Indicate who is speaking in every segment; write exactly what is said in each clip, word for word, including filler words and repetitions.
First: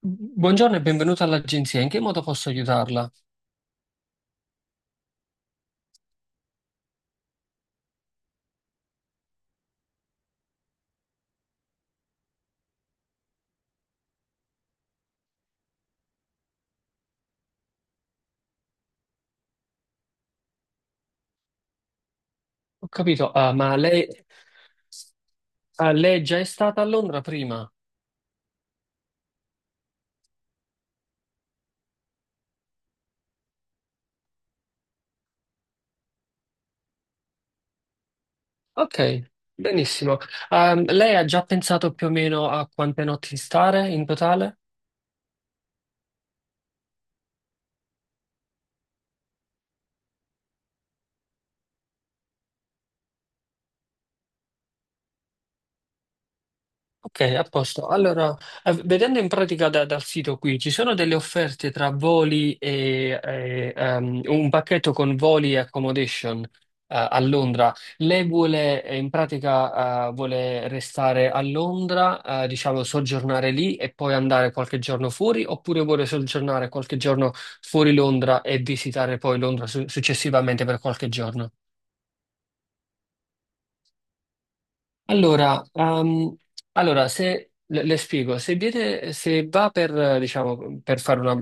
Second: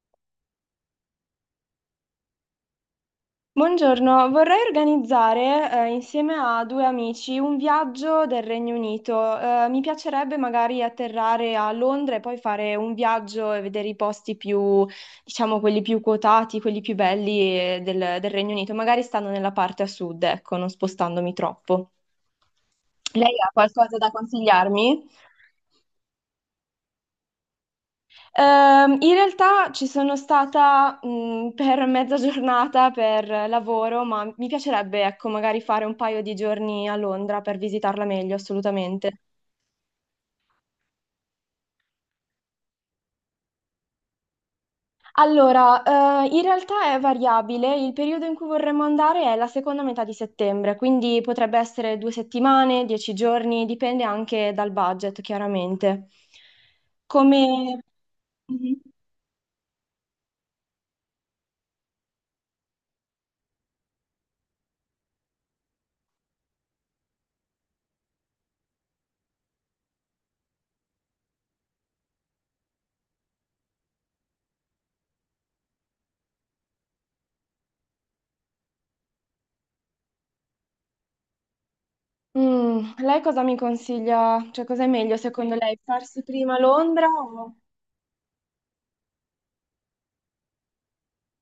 Speaker 1: Buongiorno e benvenuta all'agenzia. In che modo posso aiutarla?
Speaker 2: Buongiorno, vorrei organizzare, eh, insieme a due amici un viaggio del Regno Unito. Eh, mi piacerebbe magari atterrare a Londra e poi fare un viaggio e vedere i posti più, diciamo, quelli più quotati, quelli più belli, eh, del, del Regno Unito, magari stando nella parte a sud, ecco, non spostandomi troppo.
Speaker 1: Ho capito,
Speaker 2: Lei ha
Speaker 1: ah, ma
Speaker 2: qualcosa
Speaker 1: lei,
Speaker 2: da consigliarmi?
Speaker 1: ah, lei già è stata a Londra prima?
Speaker 2: Ehm, in realtà ci sono stata, mh, per mezza giornata per lavoro, ma mi piacerebbe, ecco, magari fare un paio di giorni a Londra per visitarla meglio,
Speaker 1: Ok,
Speaker 2: assolutamente.
Speaker 1: benissimo. Ah, lei ha già pensato più o meno a quante notti stare in totale?
Speaker 2: Allora, eh, in realtà è variabile, il periodo in cui vorremmo andare è la seconda metà di settembre, quindi potrebbe essere due settimane, dieci giorni, dipende anche dal budget, chiaramente.
Speaker 1: Ok, a
Speaker 2: Come.
Speaker 1: posto. Allora, eh,
Speaker 2: Mhm.
Speaker 1: vedendo in pratica da- dal sito qui, ci sono delle offerte tra voli e, e, ehm, un pacchetto con voli e accommodation, eh, a Londra. Lei vuole, eh, in pratica, eh, vuole restare a Londra, eh, diciamo, soggiornare lì e poi andare qualche giorno fuori, oppure vuole soggiornare qualche giorno fuori Londra e visitare poi Londra su- successivamente per qualche giorno?
Speaker 2: Mm, lei cosa mi consiglia? Cioè, cosa è meglio secondo
Speaker 1: Allora,
Speaker 2: lei? Farsi
Speaker 1: ehm,
Speaker 2: prima Londra
Speaker 1: allora, se
Speaker 2: o.
Speaker 1: le, le spiego, se viene, se va per, eh, diciamo, per fare una,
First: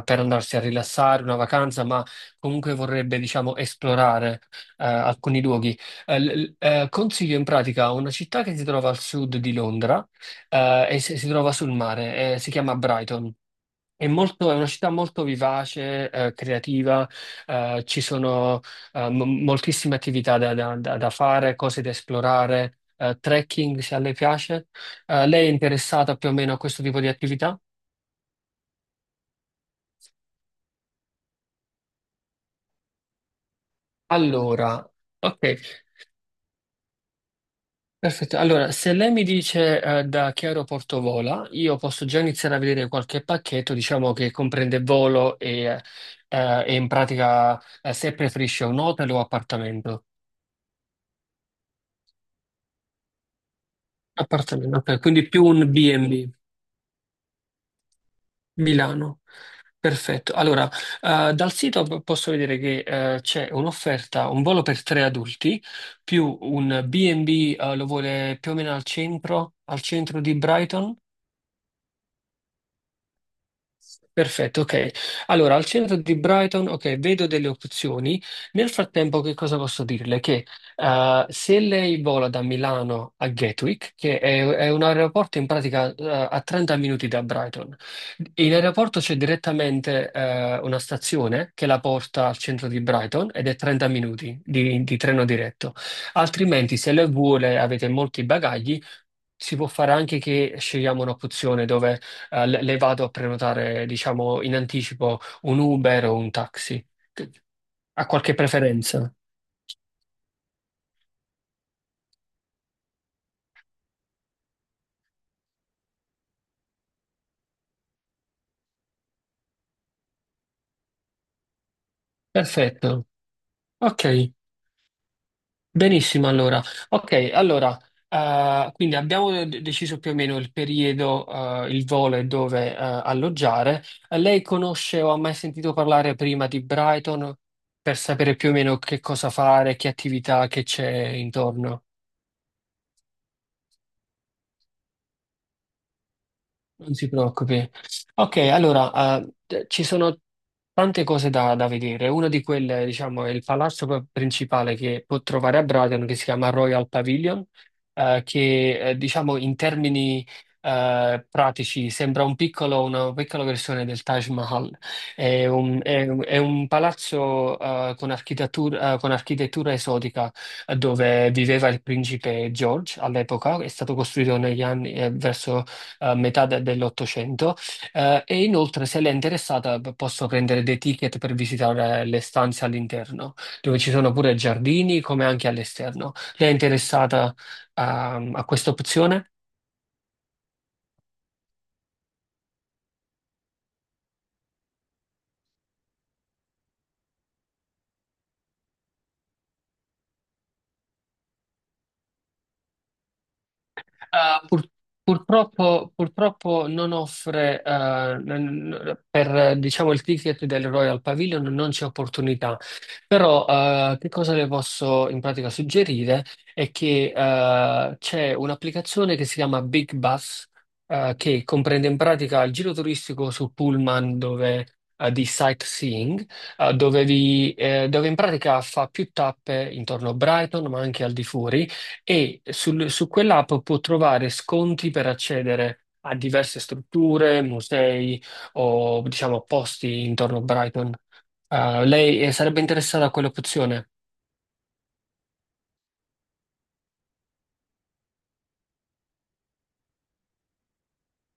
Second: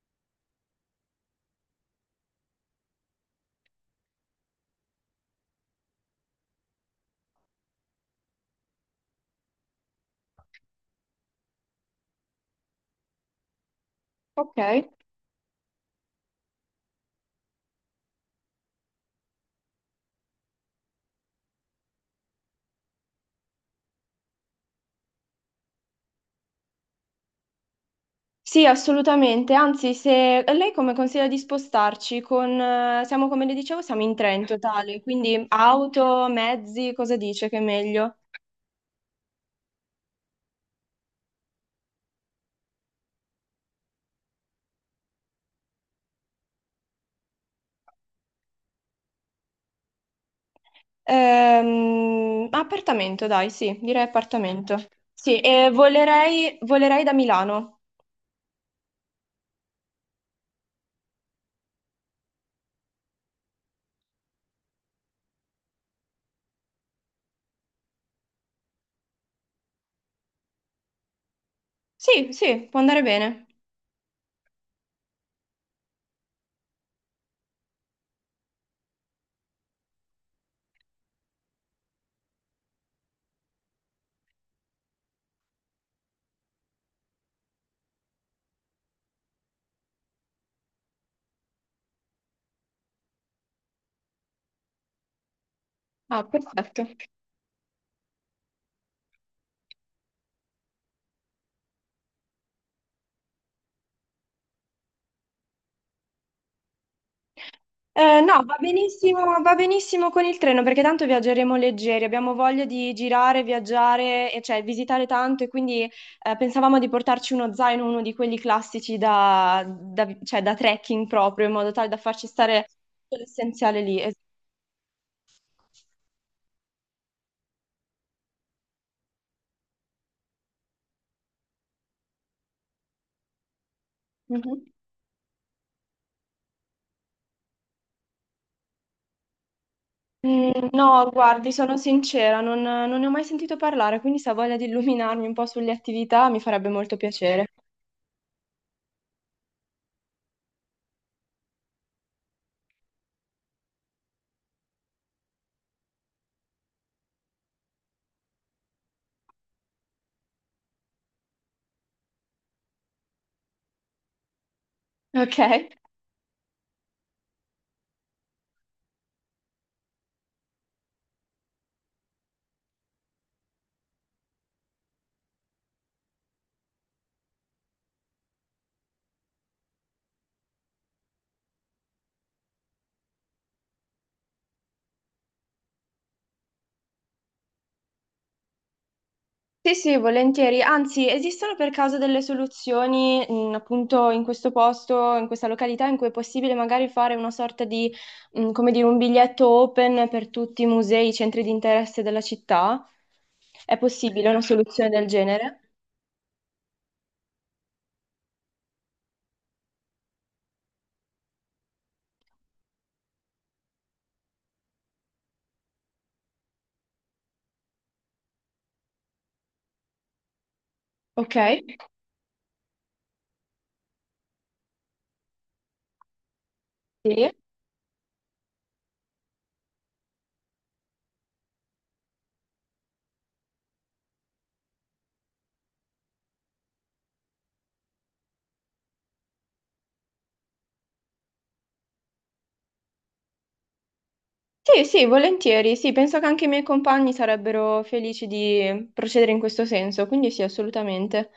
Speaker 1: eh, per andarsi a rilassare, una vacanza, ma comunque vorrebbe, diciamo, esplorare, eh, alcuni luoghi, eh, l- l- eh, consiglio in pratica una città che si trova al sud di Londra, eh, e si, si trova sul mare, eh, si chiama Brighton. È molto- è una
Speaker 2: Ok.
Speaker 1: città molto vivace, eh, creativa, eh, ci sono eh, mo- moltissime attività da, da- da- da fare, cose da esplorare, eh, trekking se a lei piace. Eh, lei è interessata più o meno a questo tipo di attività?
Speaker 2: Sì, assolutamente. Anzi, se lei come consiglia di spostarci con. eh, Siamo, come le dicevo, siamo in tre in
Speaker 1: Allora,
Speaker 2: totale, quindi
Speaker 1: ok,
Speaker 2: auto, mezzi, cosa dice che è meglio?
Speaker 1: perfetto. Allora, se lei mi dice eh, da che aeroporto vola, io posso già iniziare a vedere qualche pacchetto, diciamo che comprende volo e, eh, e in pratica eh, se preferisce un hotel o appartamento.
Speaker 2: Ehm, appartamento, dai, sì, direi appartamento.
Speaker 1: Appartamento, ok, quindi
Speaker 2: Sì,
Speaker 1: più
Speaker 2: e
Speaker 1: un B and B,
Speaker 2: volerei, volerei da Milano.
Speaker 1: Milano. Perfetto. Allora, eh, dal sito p- posso vedere che eh, c'è un'offerta, un volo per tre adulti, più un B and B, eh, lo vuole più o meno al centro, al centro di Brighton.
Speaker 2: Sì, sì, può andare bene.
Speaker 1: Perfetto, ok. Allora, al centro di Brighton, ok, vedo delle opzioni. Nel frattempo, che cosa posso dirle? Che eh, se lei vola da Milano a Gatwick, che è, è un aeroporto in pratica eh, a trenta minuti da Brighton, in aeroporto c'è direttamente eh, una stazione che la porta al centro di Brighton ed è trenta minuti di, di treno diretto.
Speaker 2: Ah,
Speaker 1: Altrimenti,
Speaker 2: perfetto.
Speaker 1: se lei vuole, avete molti bagagli. Si può fare anche che scegliamo un'opzione dove eh, le, le vado a prenotare, diciamo, in anticipo un Uber o un taxi. Ha
Speaker 2: Eh,
Speaker 1: qualche
Speaker 2: no, va
Speaker 1: preferenza?
Speaker 2: benissimo, va benissimo con il treno perché tanto viaggeremo leggeri, abbiamo voglia di girare, viaggiare, e cioè visitare tanto e quindi eh, pensavamo di portarci uno zaino, uno di quelli classici da, da- cioè, da trekking proprio, in modo tale da farci stare
Speaker 1: Perfetto.
Speaker 2: tutto l'essenziale lì.
Speaker 1: Ok,
Speaker 2: Es-
Speaker 1: benissimo allora. Ok, allora, eh, quindi abbiamo de- deciso più o meno il periodo, eh, il volo e dove, eh, alloggiare. Eh, Lei
Speaker 2: Mhm.
Speaker 1: conosce o ha mai sentito parlare prima di Brighton per sapere più o meno che cosa fare, che attività che
Speaker 2: Mm, no,
Speaker 1: c'è
Speaker 2: guardi, sono
Speaker 1: intorno?
Speaker 2: sincera, non, non ne ho mai sentito parlare, quindi se ha voglia di illuminarmi un po' sulle attività mi farebbe
Speaker 1: Non
Speaker 2: molto
Speaker 1: si
Speaker 2: piacere.
Speaker 1: preoccupi. Ok, allora, eh, d- ci sono tante cose da, da vedere. Una di quelle, diciamo, è il palazzo p- principale che può trovare a Brighton, che si chiama Royal Pavilion, eh, che, eh, diciamo, in termini, eh, pratici sembra un piccolo- una piccola versione del Taj Mahal.
Speaker 2: Ok?
Speaker 1: È un, è un- è un palazzo, eh, con architettura, eh, con architettura esotica, eh, dove viveva il principe George all'epoca. È stato costruito negli anni, eh, verso eh, metà de- dell'Ottocento, eh, e inoltre se l'è interessata p- posso prendere dei ticket per visitare le stanze all'interno, dove ci sono pure giardini come anche all'esterno. Lei è interessata a a questa opzione?
Speaker 2: Sì, sì, volentieri. Anzi, esistono per caso delle soluzioni, mh, appunto, in questo posto, in questa località, in cui è possibile magari fare una sorta di, mh, come dire, un biglietto open per tutti i musei, i centri di interesse della città? È possibile una
Speaker 1: Uh, pur-
Speaker 2: soluzione del genere?
Speaker 1: purtroppo, purtroppo non offre, eh, n- n- per eh, diciamo, il ticket del Royal Pavilion non c'è opportunità, però eh, che cosa le posso in pratica suggerire è che eh, c'è un'applicazione che si chiama Big Bus, eh,
Speaker 2: Ok.
Speaker 1: che comprende in pratica il giro turistico su Pullman dove, eh, di sightseeing, eh, dove,
Speaker 2: Sì.
Speaker 1: vi- eh, dove in pratica fa più tappe intorno a Brighton, ma anche al di fuori e sul- su quell'app può trovare sconti per accedere a diverse strutture, musei o diciamo posti intorno a Brighton. Ah, lei eh, sarebbe interessata a quell'opzione?
Speaker 2: Sì, sì, volentieri. Sì, penso che anche i miei compagni sarebbero felici di procedere in questo senso, quindi sì, assolutamente.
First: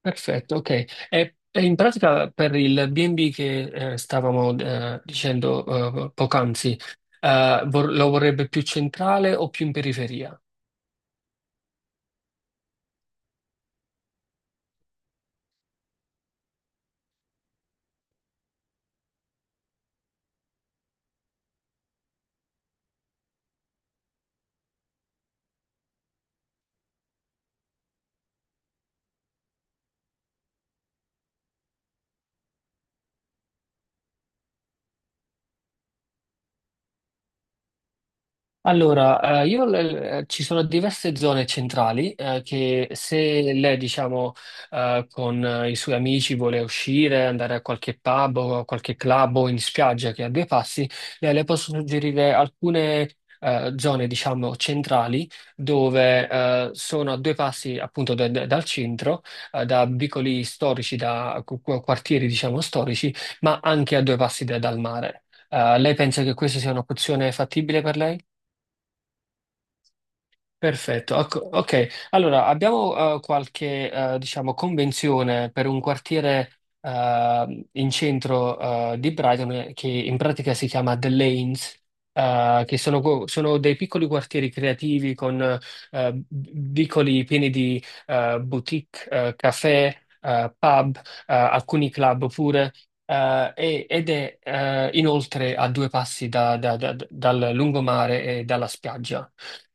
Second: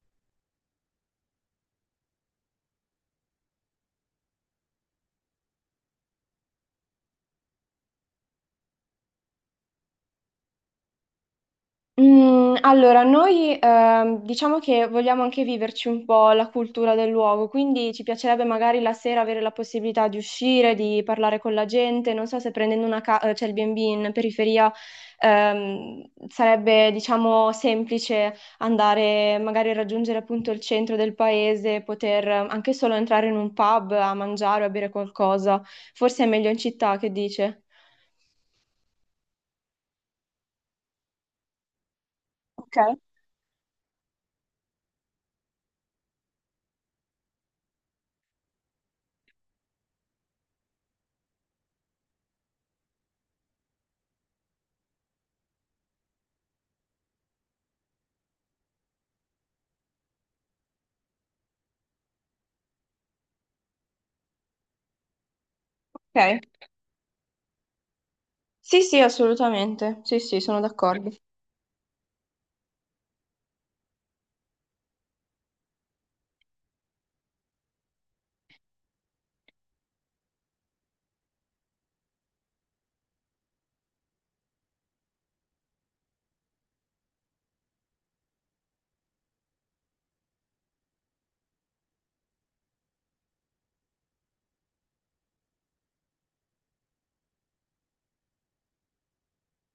Speaker 1: Perfetto, ok. E, e in pratica per il bi e bi che eh, stavamo eh, dicendo eh, poc'anzi, eh, vor- lo vorrebbe più centrale o più in periferia?
Speaker 2: Mm, allora, noi ehm, diciamo che vogliamo anche viverci un po' la cultura del luogo, quindi ci piacerebbe magari la sera avere la possibilità di uscire, di parlare con la gente. Non so se prendendo una ca- eh, cioè il bi e bi in periferia ehm, sarebbe, diciamo, semplice andare magari a raggiungere appunto il centro del paese, poter eh, anche solo entrare in un pub a mangiare o a bere qualcosa. Forse è meglio in città, che dice?
Speaker 1: Allora, eh, io eh, ci sono diverse zone centrali eh,
Speaker 2: Ok,
Speaker 1: che se lei, diciamo, eh, con eh, i suoi amici vuole uscire, andare a qualche pub o a qualche club o in spiaggia che ha due passi, le, le posso suggerire alcune eh, zone, diciamo, centrali dove eh, sono a due passi appunto da- da- dal centro, eh, da vicoli storici, da qu- qu- quartieri, diciamo, storici, ma anche a due passi da- dal mare. Eh, lei pensa che
Speaker 2: ok.
Speaker 1: questa sia un'opzione fattibile per lei?
Speaker 2: Sì, sì, assolutamente. Sì, sì, sono d'accordo.
Speaker 1: Perfetto, ok. ok. Allora, abbiamo eh, qualche, eh, diciamo, convenzione per un quartiere eh, in centro eh, di Brighton eh, che in pratica si chiama The Lanes, eh, che sono, co- sono dei piccoli quartieri creativi con eh, vicoli pieni di eh, boutique, eh, caffè, eh, pub, eh, alcuni club pure. eh, e- ed è eh, inoltre a due passi da- da- da- dal lungomare e dalla spiaggia.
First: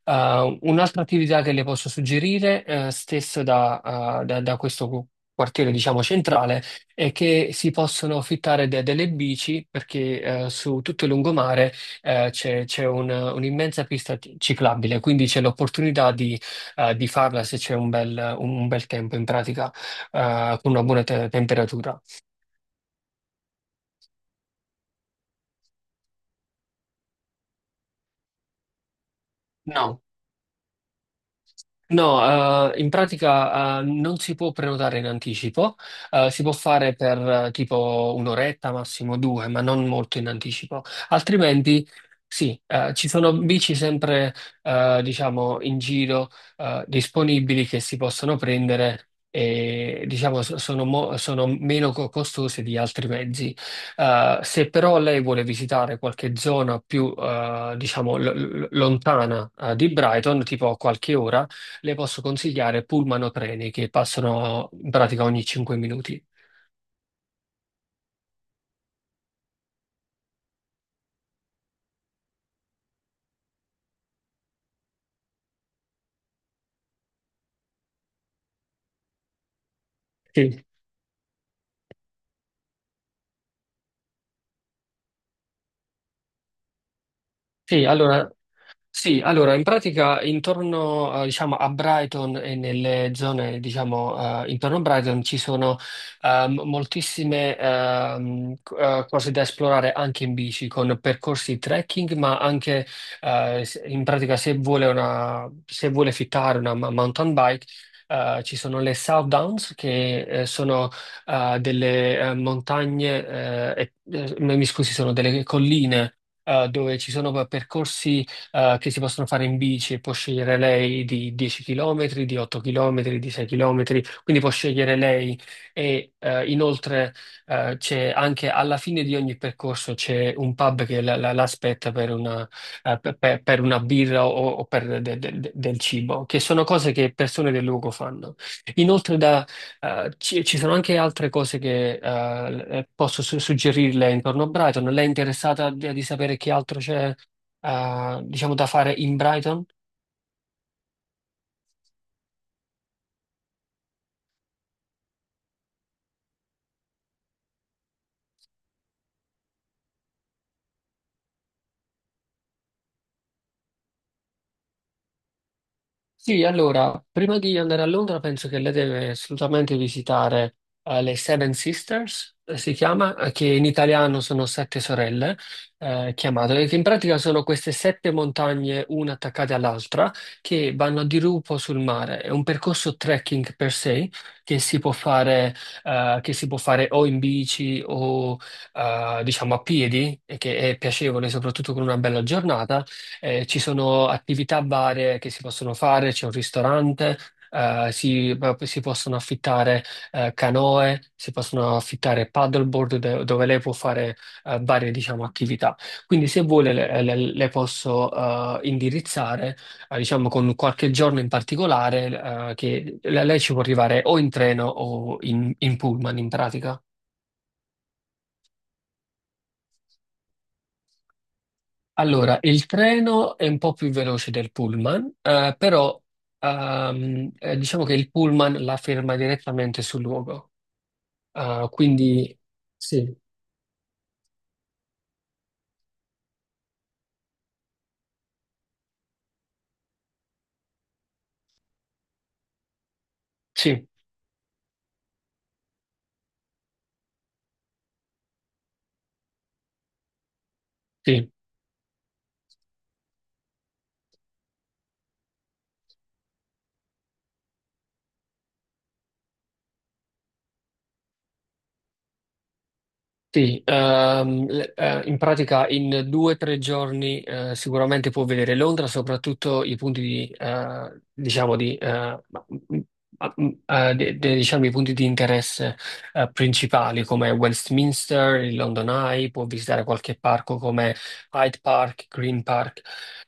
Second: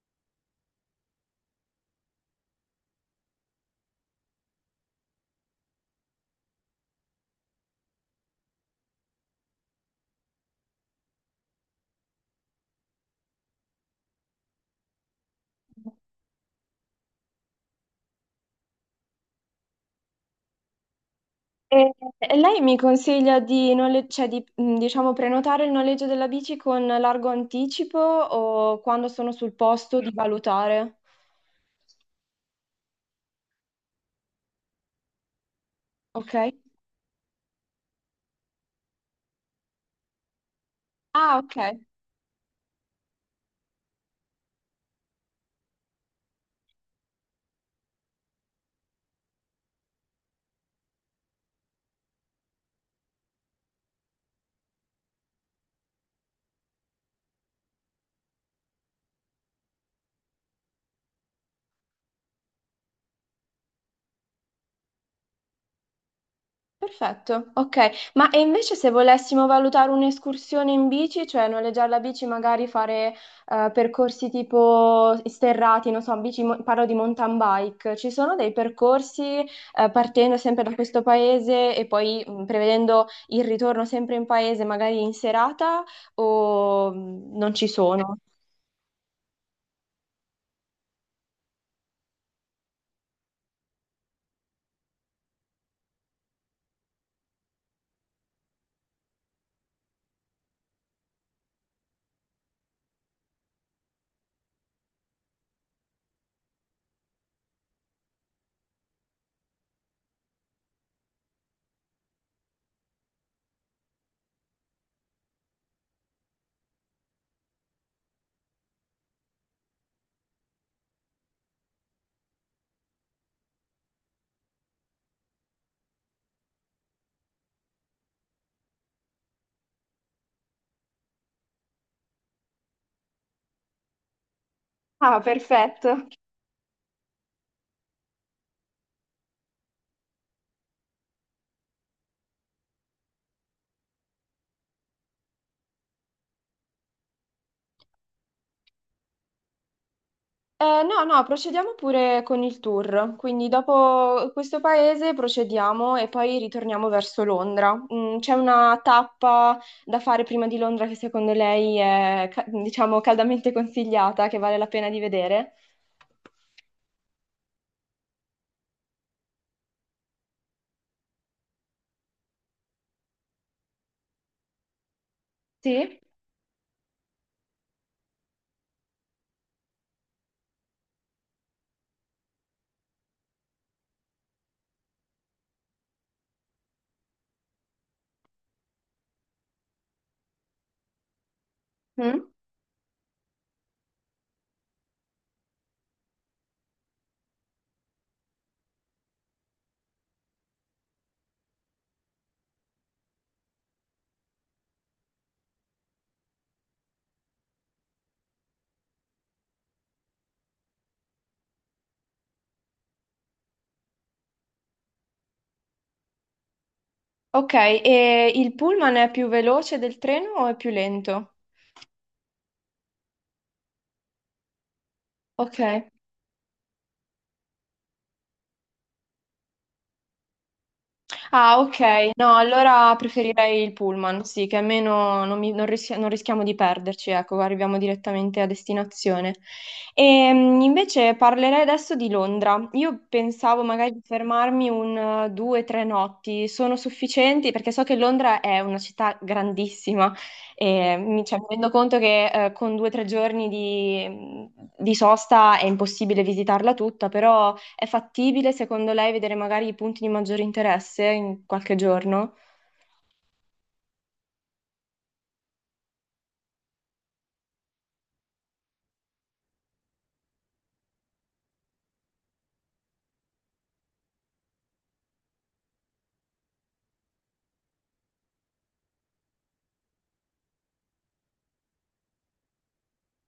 Speaker 1: Uh, un'altra attività che le posso suggerire, eh, stesso da, uh, da- da questo cu- quartiere, diciamo, centrale, è che si possono affittare de- delle bici perché eh, su tutto il lungomare eh, c'è c'è un- un'immensa pista ci- ciclabile, quindi c'è l'opportunità di, eh, di farla se c'è un bel, un bel tempo in pratica, eh, con una buona te-
Speaker 2: E
Speaker 1: temperatura.
Speaker 2: e lei mi consiglia di, nole- cioè di, mh, diciamo, prenotare il noleggio della bici con largo anticipo o quando sono sul posto
Speaker 1: No.
Speaker 2: di valutare?
Speaker 1: No, eh, in pratica, eh, non si può prenotare in anticipo, eh,
Speaker 2: Ok?
Speaker 1: si può fare per eh, tipo un'oretta, massimo due, ma non molto in anticipo.
Speaker 2: Ah, ok.
Speaker 1: Altrimenti, sì, eh, ci sono bici sempre, eh, diciamo, in giro, eh, disponibili che si possono prendere e, diciamo, so- sono, mo- sono meno co- costose di altri mezzi. Eh, se però lei vuole visitare qualche zona più, eh, diciamo, lo- lo- lontana, eh, di Brighton, tipo a qualche ora, le posso consigliare pullman o treni che passano in pratica ogni cinque minuti.
Speaker 2: Perfetto, ok. Ma e invece se volessimo valutare un'escursione in bici, cioè noleggiare la bici, magari fare eh, percorsi tipo sterrati, non so, bici, mo- parlo di mountain bike, ci sono dei percorsi eh, partendo sempre
Speaker 1: Sì.
Speaker 2: da questo paese e poi mh, prevedendo il ritorno sempre in paese, magari in serata, o mh, non ci
Speaker 1: Sì,
Speaker 2: sono?
Speaker 1: allora Sì, allora in pratica intorno eh, diciamo, a Brighton e nelle zone diciamo, eh, intorno a Brighton ci sono ehm, moltissime ehm, c- eh, cose da esplorare anche in bici con percorsi trekking, ma anche eh, se- in pratica se vuole, una, se vuole fittare una ma- mountain bike. Eh, ci sono le South Downs che eh, sono eh, delle eh, montagne, eh, e- eh, mi scusi, sono delle colline eh, dove ci sono eh, percorsi eh, che si possono fare in bici, può scegliere lei di dieci chilometri, di otto chilometri, di sei chilometri, quindi può scegliere lei e eh, inoltre eh, c'è anche alla fine di ogni percorso c'è un pub che la- la- l'aspetta per una, eh, per, per- per una birra o, o per de-
Speaker 2: Ah,
Speaker 1: de- de- del
Speaker 2: perfetto.
Speaker 1: cibo, che sono cose che persone del luogo fanno. Inoltre da, eh, ci, ci sono anche altre cose che eh, posso su- suggerirle intorno a Brighton. Lei è interessata di, di sapere che altro c'è eh, diciamo, da fare in Brighton?
Speaker 2: Eh, no, no, procediamo pure con il tour. Quindi dopo questo paese procediamo e poi ritorniamo verso Londra. Mm, c'è una tappa da fare prima di Londra che secondo lei è, ca- diciamo, caldamente consigliata, che vale la pena di vedere?
Speaker 1: Sì, allora, prima di andare a Londra penso che lei deve assolutamente visitare eh, le Seven Sisters, eh, si chiama, eh, che in italiano sono sette sorelle,
Speaker 2: Sì?
Speaker 1: eh, chiamate, che in pratica sono queste sette montagne, una attaccate all'altra, che vanno a dirupo sul mare. È un percorso trekking per sé che si può fare, eh, che si può fare o in bici o eh, diciamo a piedi, e che è piacevole soprattutto con una bella
Speaker 2: Mm?
Speaker 1: giornata. Eh, ci sono attività varie che si possono fare, c'è un ristorante, eh, si, eh, si possono affittare eh, canoe, si possono affittare paddleboard de- dove lei può fare eh, varie, diciamo, attività. Quindi se vuole le, le- le posso eh, indirizzare, eh, diciamo, con qualche giorno in particolare eh, che lei lei ci può arrivare o in treno o in in pullman in pratica.
Speaker 2: Ok, e il pullman è più veloce del treno o è più lento?
Speaker 1: Allora, il treno è un po' più veloce del pullman, eh,
Speaker 2: Ok.
Speaker 1: però ehm, eh, diciamo che il pullman la ferma direttamente sul luogo.
Speaker 2: Ah,
Speaker 1: Eh,
Speaker 2: ok. No,
Speaker 1: quindi
Speaker 2: allora
Speaker 1: sì,
Speaker 2: preferirei il pullman, sì, che almeno non, mi- non rischi- non rischiamo di perderci, ecco, arriviamo direttamente a destinazione. E, invece parlerei adesso di Londra. Io pensavo
Speaker 1: sì,
Speaker 2: magari di fermarmi un eh, due, tre notti. Sono sufficienti? Perché so che Londra è una città grandissima e mi,
Speaker 1: sì.
Speaker 2: cioè, mi rendo conto che eh, con due o tre giorni di, di sosta è impossibile visitarla tutta, però. È fattibile, secondo lei, vedere magari i punti di maggiore interesse in qualche giorno?
Speaker 1: Sì, ehm, le- eh, in pratica in due o tre giorni eh, sicuramente può vedere Londra, soprattutto i punti di, eh, diciamo di, eh, ma- m- ma- m- eh, de- de- diciamo i punti di interesse eh, principali come Westminster, il London Eye, può visitare qualche parco come Hyde Park, Green Park.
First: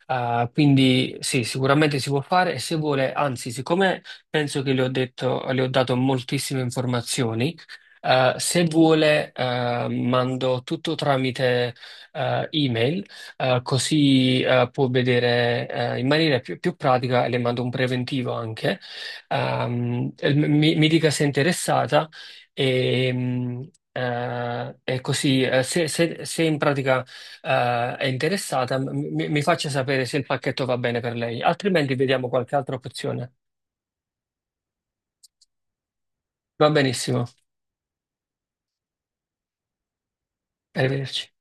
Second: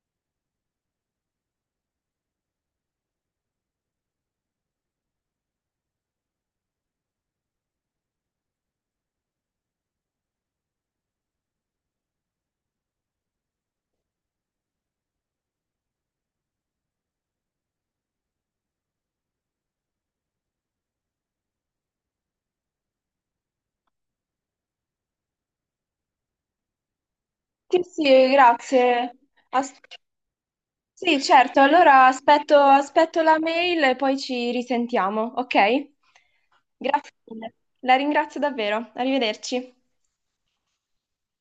Speaker 1: Eh, quindi sì, sicuramente si può fare e se vuole, anzi, siccome penso che le ho detto, le ho dato moltissime informazioni. Eh, se vuole, eh, mando tutto tramite eh, email, eh, così eh, può vedere eh, in maniera più, più pratica e le mando un preventivo anche. Ehm, e mi, mi dica se è interessata e, mm, eh, e così eh, se, se- se in pratica
Speaker 2: Sì,
Speaker 1: eh, è
Speaker 2: sì,
Speaker 1: interessata m-
Speaker 2: grazie.
Speaker 1: mi, mi faccia
Speaker 2: As-
Speaker 1: sapere se il pacchetto va bene per
Speaker 2: sì,
Speaker 1: lei,
Speaker 2: certo,
Speaker 1: altrimenti
Speaker 2: allora
Speaker 1: vediamo qualche
Speaker 2: aspetto,
Speaker 1: altra
Speaker 2: aspetto
Speaker 1: opzione.
Speaker 2: la mail e poi ci risentiamo, ok?
Speaker 1: Va
Speaker 2: Grazie
Speaker 1: benissimo,
Speaker 2: mille. La ringrazio davvero. Arrivederci.
Speaker 1: arrivederci.